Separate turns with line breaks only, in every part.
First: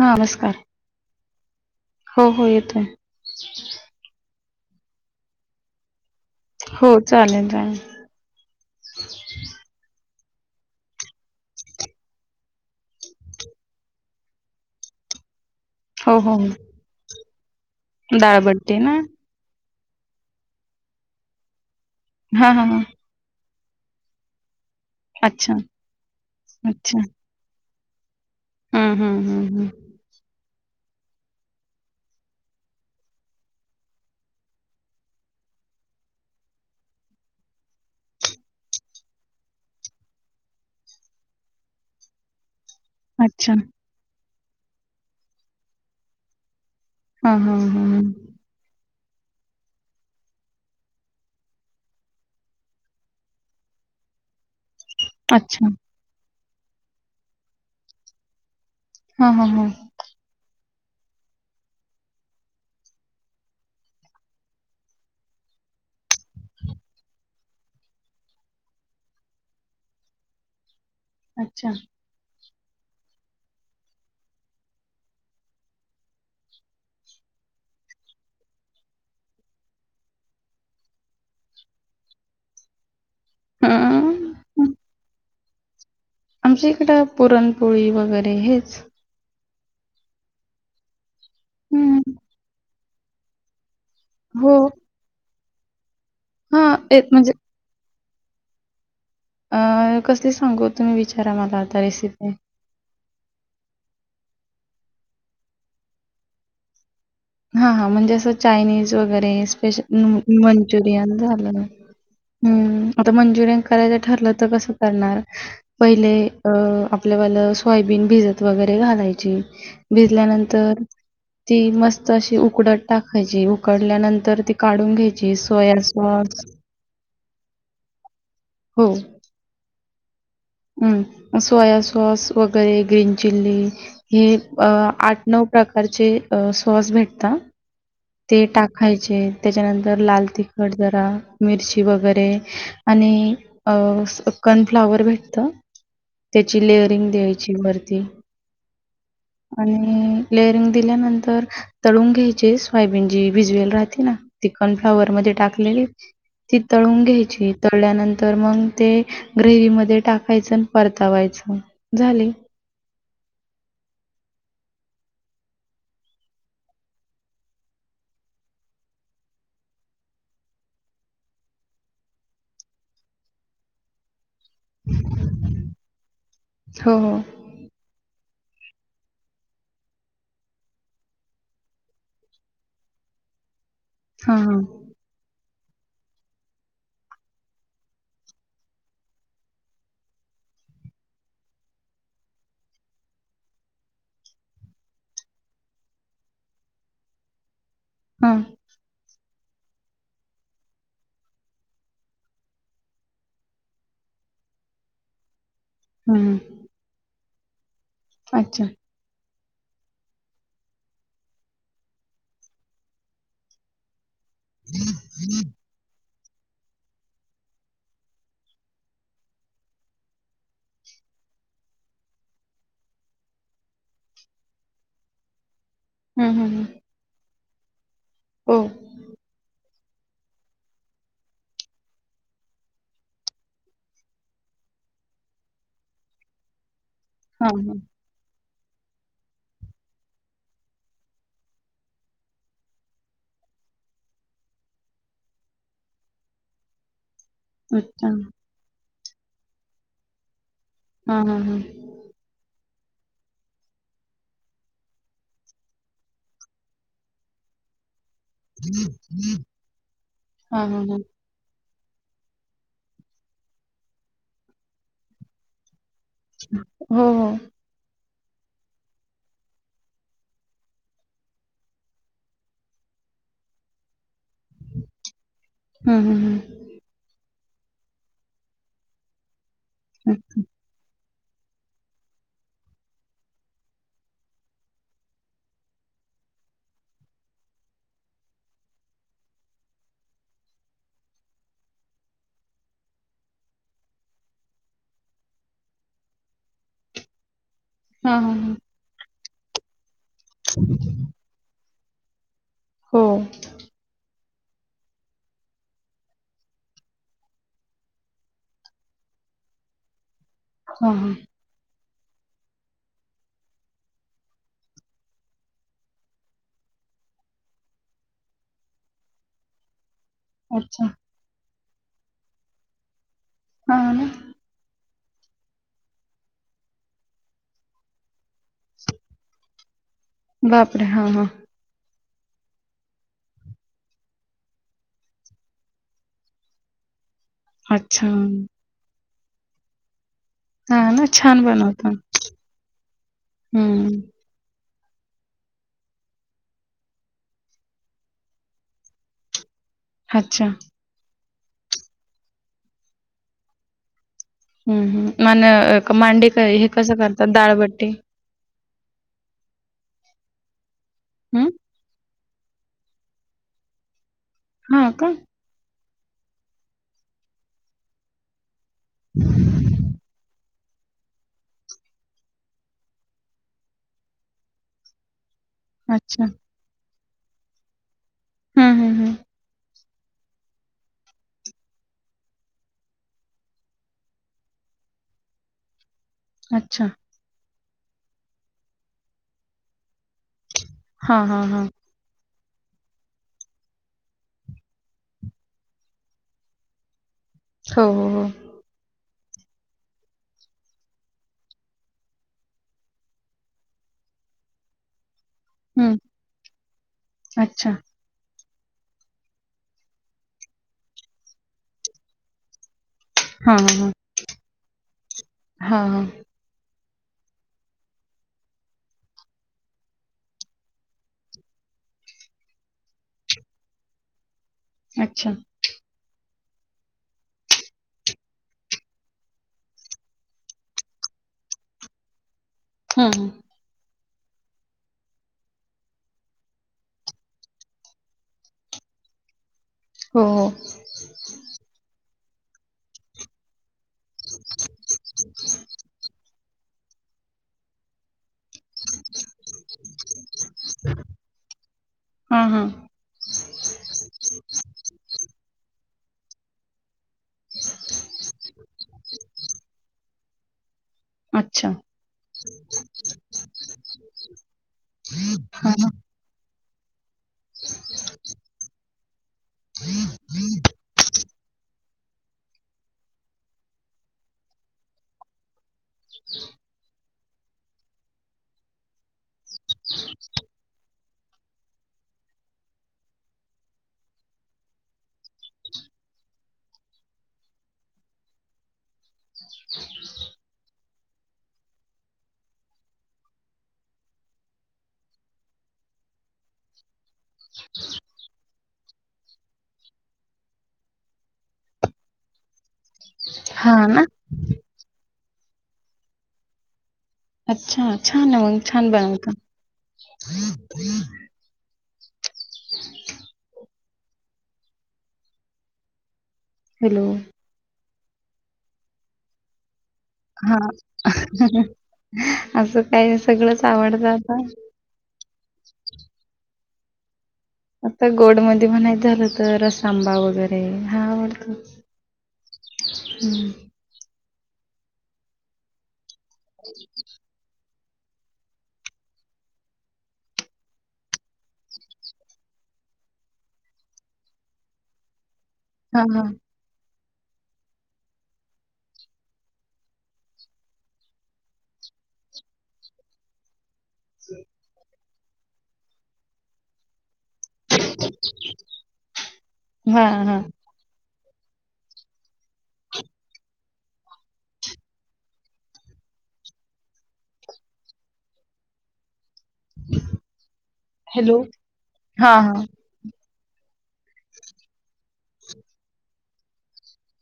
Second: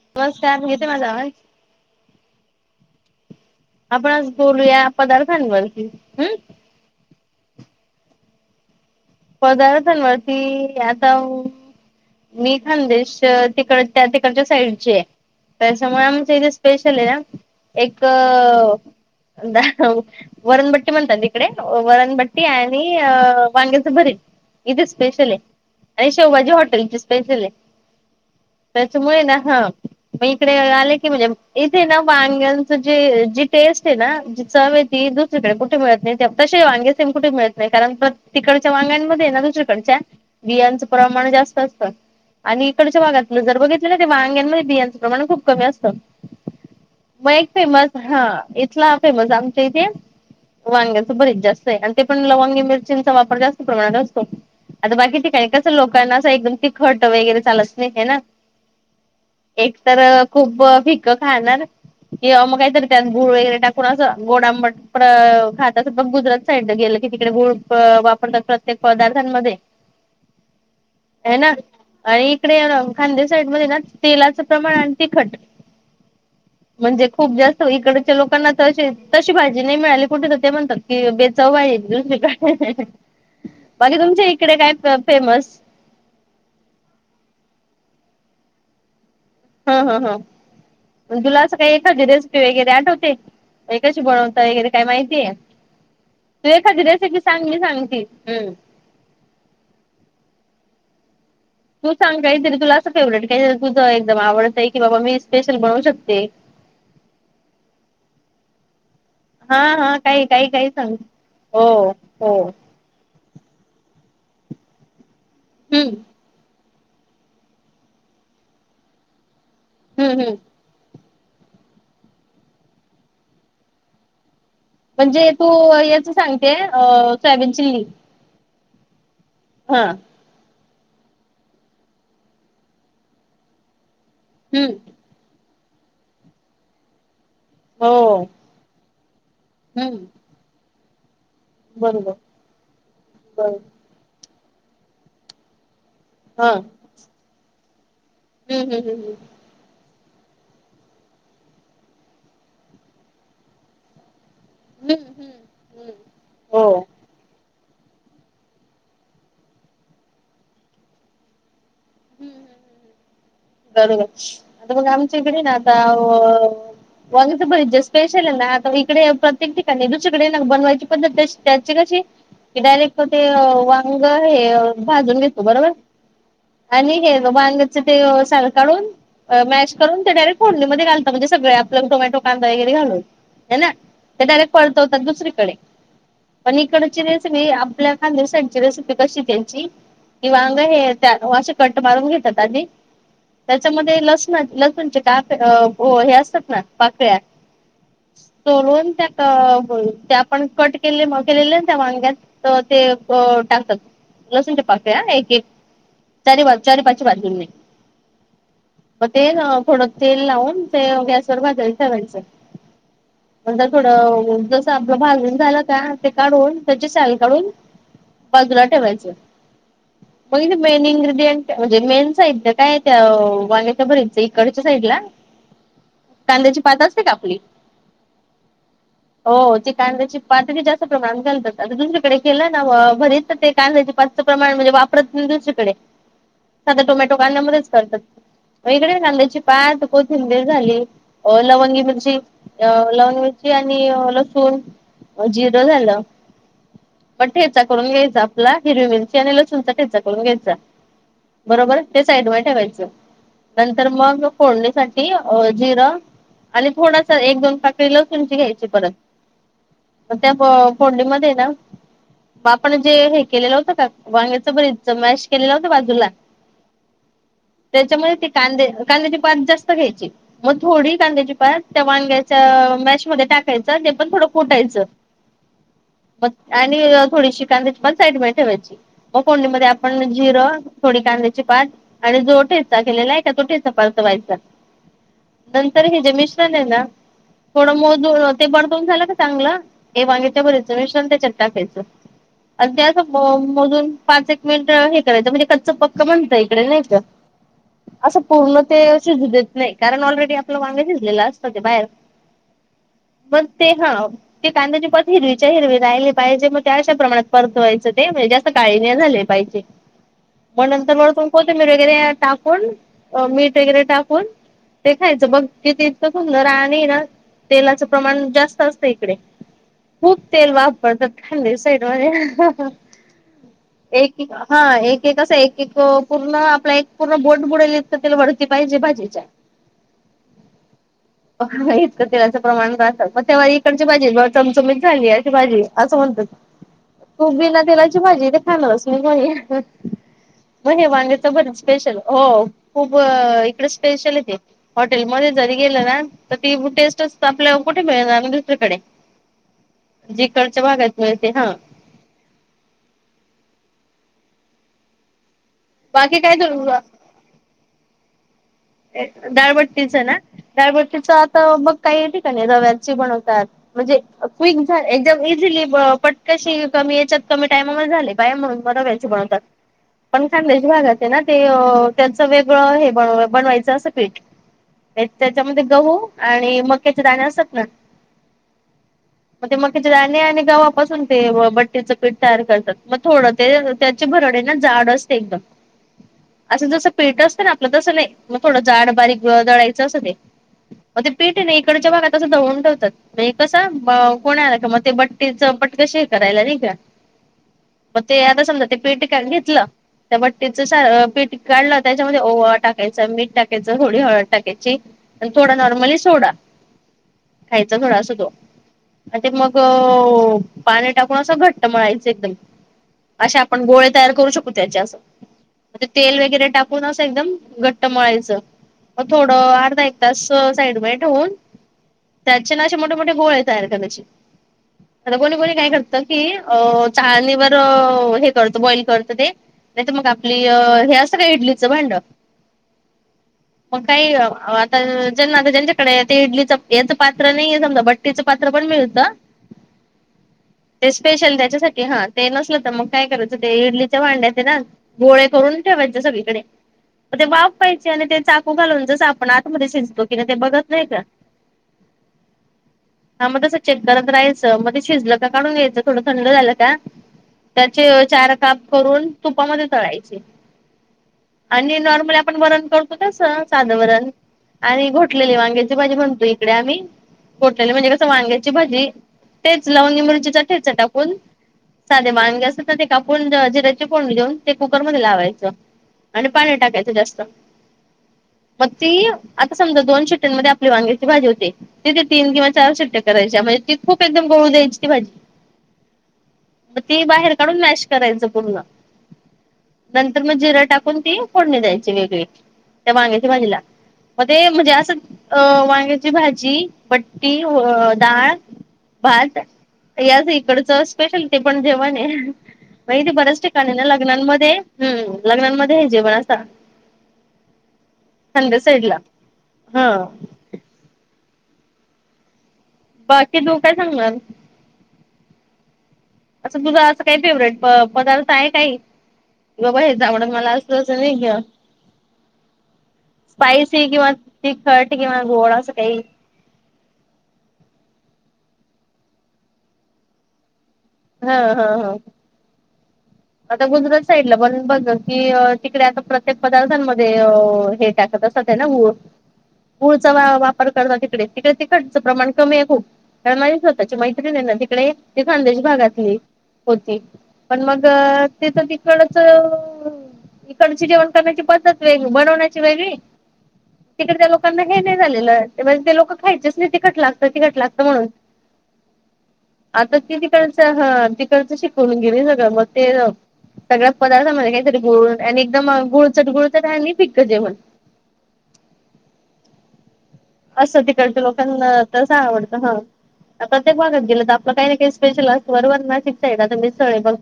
हा नमस्कार
येतोय माझा आवाज
हो हो येतोय
आपण बोलूया पदार्थनी बनती हम्
हो चालेल चालेल
पदार्थांवरती आता मी खांदेश तिकड त्या तिकडच्या साईडचे त्याच्यामुळे
हो हो
आमच्या इथे
हो
स्पेशल आहे ना एक
डाळबट्टी ना
द वरणबट्टी म्हणतात तिकडे वरणबट्टी
हां हां हां
आणि वांग्याच भरी इथे स्पेशल आहे
अच्छा
आणि शिभाजी हॉटेल ची
अच्छा
स्पेशल आहे
हं हं
त्याच्यामुळे ना
हं हं
हा म इडे आले की म्हणजे इथे ना वांग्यांच जे जी टेस्ट आहे ना जी चव आहे ती दुसरी कुठे मिळत नाही वांगे सेम कुठे मिळत नाही कारण तिकड ां दुसकड बियांच प्रमाण जास्त असत आणि डच्या भागातलं
अच्छा
जर बघितलं वांग्यांमध्ये बियांचं प्रमाण खूप कमी असत मग
हां
एक
हां हां
फेमस
हां
हा इथला फेमस आमच्या इथे वांग्याच बरीच जास्त आहे आणि ते पण लवांगी मिरचींचा वापर जास्त प्रमाणात असतो आता बाकी त काही कस
अच्छा
लोकांना अस एकदम खट वगैरे चालत नाही हे ना
हां हां हां
एक तर खूप भकं खाणार किंवा मग काहीतरी त्यात गूळ वगैरे टाकून असं गोडामट खात असग गुजरात साईड गेले तिकडे प्रत्येक पदार्थांमध्ये ह ना
अच्छा
आणि इकडे खांदे साईड मध्ये ना तेलाच प्रमाण आणि ते खट म्हणजे खूप जास्त इकडच्या लोकांना तर तशी भाजी नाही मिळाली कुठे तर ते म्हणतात की बेचावज दुसरीकडे
हं
बाकी तुमच्या इकडे
हं.
काय फेमस
आमच्या इकडं पुरणपोळी वगैरे हेच
हा हा हा तुला असं काही एकच
हं
रेसिपी वगैरे आठवते एककाशी बोलवता
हो
वगैरे काय माहितीय तू
हां
एखादी
ए
रेसिपी सांगली सांगती हम्म
अं कसली सांगू तुम्ही विचारा मला आता
तू सांग
रेसिपी
काहीतरी तुला असं फेवरेट का तुझं एकदम आवडत आहे की बाबा मी स्पेशल बनवू शकते
हा हा म्हणजे असं चायनीज व
हा हा
म
काही काही काही
मंजुर
सांग. हो हो.
करायचं ठरलं तर कसं करणार
हम्म
पहिले अ आपल्या मला सोयाबीन भिजत वगैरे घालायची
हम्म हम्म
भिजल्यानंतर ती मस्त अशी उकडत टाकायची उकडल्यानंतर त
म्हणजे तू याच सांगते सोयाबीन चिली
हो
हा
हम्म सोया सॉस वगैरे ग्रीन चिली हे
हम्म.
आठ नऊ प्रकारचे सॉस भेटत
हो.
ते टाकायचे त्याच्यानंतर
हम्म.
लाल तिखट जरा मिरची
बरोबर.
वगैरे आणि
बर
कनफ्लावर भेटत
हा
त्याची लेअरिंग द्यायची मर
हम्म हम्म हम्म हम्म
लेअरिंग दिल्यानंतर तळून घ्यायचे स्यबीनजी भिजवेल राहते ना चिकन
हम्म
फ्लावर
हम्म हम्म.
मध्ये टाकलेली
हम्म.
ती
हो.
तळून घ्यायची उ तळल्यानंतर मग ते ग्रेवी मध्ये टाकायचं परतावायचं झाली
हम्म हम् बरोबर आता मग आमचीकडे ना आता. वांग्याचे भरीत तर बरीच स्पेशल आहे ना आता इकडे प्रत्येक ठिकाणी दुचकडे ना बनवायची पण त्याची कशी डायरेक्ट मग ते वांग हे भाजून घेतो बरोबर आणि
हो हो
हे बांग्याच ते साार काढून, मॅश करून ते डायरेक्ट फोडणीमध्ये घालत म्हणजे सगळे आपलं टोमॅटो, कांदा, वैरे घालून. ह ना ते
हां
डायरेक्ट
हां
पालतात दुसरीकडे पण इकडची रेसिपी आपल्या खानदेश साईडची रेसिपी कशी त्यांची. वांग अगा हे त्या अशीे कट मारून घेतात आधी, त्याच्यामध्ये लसण लसूणचे काय हे असतात ना पाकळ्या.
हां
सोलून त्या तर हो ते आपण कट केले केलेले त्या वांग्यात तर ते टाकत. लसूणच्या पएक एक
हं
चारी
हं
चार पाच बाजून
अच्छा
मग ते थोडं तेल लावून ते गॅसवरर थोडं जस आपलं भागून झालं का, काढून त्याची सल काढून बाजूला ठेवायच मेन इन्ग्रेडियंट म्हणजे मेन साईड काय त्या भरीच इकडच्या साईड ला
हं हं
कांद्याची
हं
पात असते का आपली,
हो
हो ती कांद्याची पात जास्त प्रमाणात घालतात दुसरीकडे केलं ना भरीत ते कांद्याची पाच प्रमाण म्हणजे वापरत नाही दुसरीकडे, आ टोमॅटो
हां
काढण्यामध्येच
हां
करतात मग इकडे कांदाायची पात कोथिंबीर झाली लवंगी मिरची लवंगी मिरची आणि लसूण जिरं झालं. पण ठेचा करून
अच्छा
घ्यायचा आपला हिरवी मिरची आणि लसूणचा ठेचा करून घ्यायचा,
हां हां हां
बरोबर त्या साईड वर ठेवायचं नंतर मग फोडणीसाठी अ, जिर आणि थोडसं एक दोन [unintelligible] तुची घ्यायची परत, त्या
हां हां हां
फोडणीमध्ये ना आपण जे हे केलेलं होतं का वांग्याचं भरीत मॅश केलेलं होत बाजूला
हो हो.
कां कांद्याची पात जास्त घ्यायची मग थोडी कांद्याची पात त्या वांग्याच्या मॅच मध्ये टाकायचे. टाकायच आणि ते पण थोडं खुटायचं.
हं हं
मग
हं
आणि थोडीशी कांद्याची पात साईटला ठेवायची मग फोडणीमध्ये आपण परत मग
हं
जिरं, आणि कांद्याची पाात आणि जोे ठेचा केलेला आहे का तोे परतवायचा. नंतर हे जे मिश्रण आहे ना, थोडं मोज ते परतवून झालं का चांगलं हे वांगेच भरीत मिश्रण त्याच्या टाका्यायचं. आणि ते मोजून पाच एक मिनिट हे करायचं म्हणजे. कच्च पक्क म्हणत इकडे नाही तर असं
हां हां हां
पूर्ण ते शिजू देत नाही. कारण ऑलरेडी आपलं वांग शिजलेलं असत ते बाहेर,
हो
पण ते हा, ते कांद्याची पत हिरवीच्या हिरवी राहिले पाहिजे मग त्या अशा प्रमाणात परतवायचं ते म्हणजे जास्त काळने झाले पा हिजे
हां
नंतर
हां
वगैरे टाकून मीठ वगैरे टाकून, ते खायचं बघ कितीतकं सुंदर आणि ना, तेलाचं प्रमाण जास्त असतं इकडे. खूप तेल
अच्छा
वापरत खांदी साईड मध्ये.
हां ना
एक हा एक. कसं एक पूर्ण आपला एक पूर्ण बोट बुडेल इतकं तेल पाहिजे भाजीच्या
बापरे! हां, हां.
[unintelligible] तेलाचं प्रमाणात असतात. मग तवा इकडची भाजी चमचमीच झाली अशी भाजी असं म्हणतात. तो बिना तेलाची
अच्छा.
भाजी तर खाणारच नाही बाई. [unintelligible]
हां ना,
वांग्याच
छान
भरीत
बनवता.
स्पेशल हो खूप इकडे
हं.
स्पेशल आहे ते. हॉटेलमध्ये जरी गेलं ना तर ती [unintelligible] टेस्टच आपल्याला कुठे मिळणार दुसरीकडे.
अच्छा.
जिकडच्या भागात मिळते हं
हमहम आणि
बाकी
मांडी
काय
हे
तर
कसं करतात डाळ बाटी.
डाळबट्टीच ना डाळबट्टी आता
हं?
मग [unintelligible] रव्याची बनतात म्हणजे क्विक
हां का?
एकदम इजिली पण कशी कमी याच्यात कमी टायमा मध्ये झाली पाहिजे म्हणून रव्याची बनवतात पण खानदेशी भागात हे ते याच वेगळं हे बनवायचं असं पीठ. त्याच्यामध्ये गहू
अच्छा.
आणि मक्याचे दाणे असतात ना
हं, हं, हं.
मक्याचे दाणे आणि गव्हापासूनते बट्टीचं पीठ तयार करतात मग थोड ते त्याची भरडी जाड असते एकदम. असं
अच्छा.
जसं पीठ असतं ना आपलं, तसं नाही मग थोडं जाड बारीक ग दळायचं असं ते. मग ते
हां,
पीठ
हां,
हय ना
हां.
इकडच्या भागात असो दळून ठेवतात मग कसा कोणा आला की मग ते बट्टीच पटकशी हे करायला नाही का?
हो,
मग
हो,
ते
हो.
आता समदा ते पीठ अन घेतलं त्या बट्टीच सा पीठ काढलं त्याच्यामध्ये ओवा टाकायचं. मीठ टाकायचं होळी हळद टाकायची. थोडा
हं.
नॉर्मली सोडा,
अच्छा.
खायचा थोडा असतो तो. आणि ते मग पाणी टाकून असं घट्ट मळायच एकदम. असे
हां,
आपण
हां,
गोळे
हां.
तयार करू शकू त्याचे असं म्हजे
हां, हां.
तेल वगैरे टाकून असं एकदम घट्ट तर मळायचं मग थोडं अर्धा एक तास साईड बाय ठेऊन त्याचे ना असे मोठे मोठे गोळे तयार करायचे. आता
अच्छा.
कोणी, कोणी काय करत की अ चाळणीवर अ हे तळत, वडी तळत ते नाही तर मग आपली हे असतं ना इडलीचं भांड
हम्मह.
मग काही आता जना आता ज्यांच्याकडे इडलीच याचं पात्र नाहीये समजा भट्टीचं पात्र [unintelligible] [unintelligible]
हो, हो.
ते स्पेशल त्याच्यासाठी हा ते नसलं तर मग काय करायचं ते इडली त्या भांड्यात ना गोळे करून ठेवायचे सगळीकडे. ते वाफ पाहिजे आणि ते [unintelligible] ू [unintelligible] घालून जसं आपण आतमध्ये शिजतो कि नाही ते बघत नाही का?
हां, हां.
हा मग तसं चेक करात राहायचं मग ते शिजलं का काढून घ्यायचं. थोड थंड झालं का त्याचे चार काप करून तुपामध्ये तळायचे
अच्छा.
आणि [unintelligible] आपण वरण करतो तस साधं वरण आणि घोटलेली वांग्याची भाजी म्हणतो इकडे आम्ही घोटलेली म्हणजे कसं वांग्याची भाजी तेच लावून मिरचीचा ठेचा टाकून साधे मानगे असतं ते कापून जिऱ्याचे फोडणी देऊन ते कुकरमध्ये लावायचं. आणि पाणी टाकायचं जास्त, मग ती आता दोन शिट्ट्यांमध्ये आपली वांगी भाजी होते तिथे तीन किंवा चार शिट्ट्या करायच्या म्हणजे ती खूप एकदम [unintelligible] द्यायची ती भाजी. मग ते बाहेर काढून मॅश करायचं पूर्ण नंतर मग जिरां टाकून ती फोडणी द्यायची वेगळी त्या वांग्याची भाजीला. मग ते म्हणजे असं अ वांग्याची भाजी बट्टीडाळ भात याच इकडच स्पेशल ते पण जेवणहे [unintelligible] बऱ्याच ठिकाणी ना लग्नांमध्ये, हम्म, लग्नामध्ये हे जेवण असा.
अच्छा छान आहे. छान
साईडला.
बनवता.
हा बाकी तू काय सांगणार? असं तुझा असं
हॅलो.
काही फेवरेट पदार्थ आहे काही कि बाबा हेच [unintelligible] आवडंत मला
हां.
असल असेल नाही का
असं काय सगळंच
स्पायसी
आवडतं
किंवा
आता.
तिखट किंवा गोड असं काही
आता गोड मध्ये म्हणाय झालं तर रस आंबा वगैरे
हा हा हा आता गुजरात साईड पण बघ की तिकडे आता प्रत्येक पदार्थांमध्ये कत अससत आहे ना हो [inaudible] गूळचा वापर करत तिकडे तिकडे तिकडचं प्रमाण कमी आहे खूप कारण माझी स्वतःची मैत्रीण आहे ना तिकडे त खानदेश
हा
भागातली
हा
होती पण मग ते तर तिकडच इकडची जेवण करण्याची पद्धत वेगळी बनवण्याची वेगळी तिकडे त्या लोकांना हे नाही झालेलं ते ते लोकं खायच नाही तेिक कटला तिकट लागत म्हणून आता ती तिथंच हा तिकडच शिकवून गेली सगळं मग ते जाऊ सगळ्या पदार्थामध्ये काहीतरी गुळ आणि एकदम गुळचट गुळचट आणि फिकं जेवण [inaudible]
ह [unintelligible]
असं तिकडतं लोकांना तस
हा हा
आवडतं हा प्रत्येक भागात गेलं तर आपलं काही नाही काही स्पेशल असतं बरोबर नाशिक साईड मिस्सळ पाव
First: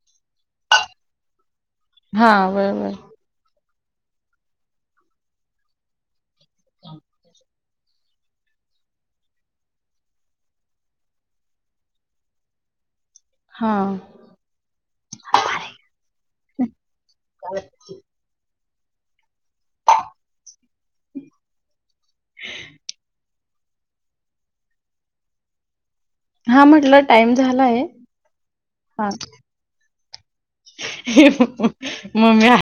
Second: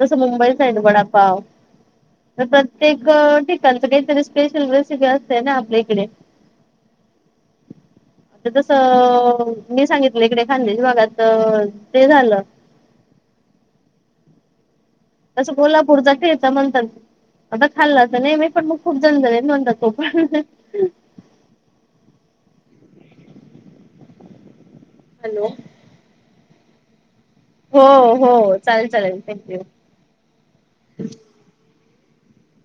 जस मुंबई साईड वडापाव
हा
तसं
बरोबर
प्रत्येक काहीतरी स्पेशल रेसिपी असते ना आपल्या इकडे हम आता तसं मी सांगितलं इकडे खांदेच्या भागात ते झालं [unintelligible]
हा
तसं कोल्हापूरचा ठेचा म्हणतात आता खाल्ला नाही मी पण मग खूप जण झाले नणंद खूप... हॅलो....
हा म्हटलं टाइम
हो
झालाय
हो चालेल
हा...
चालेल थँक्यू.
मम्म्या..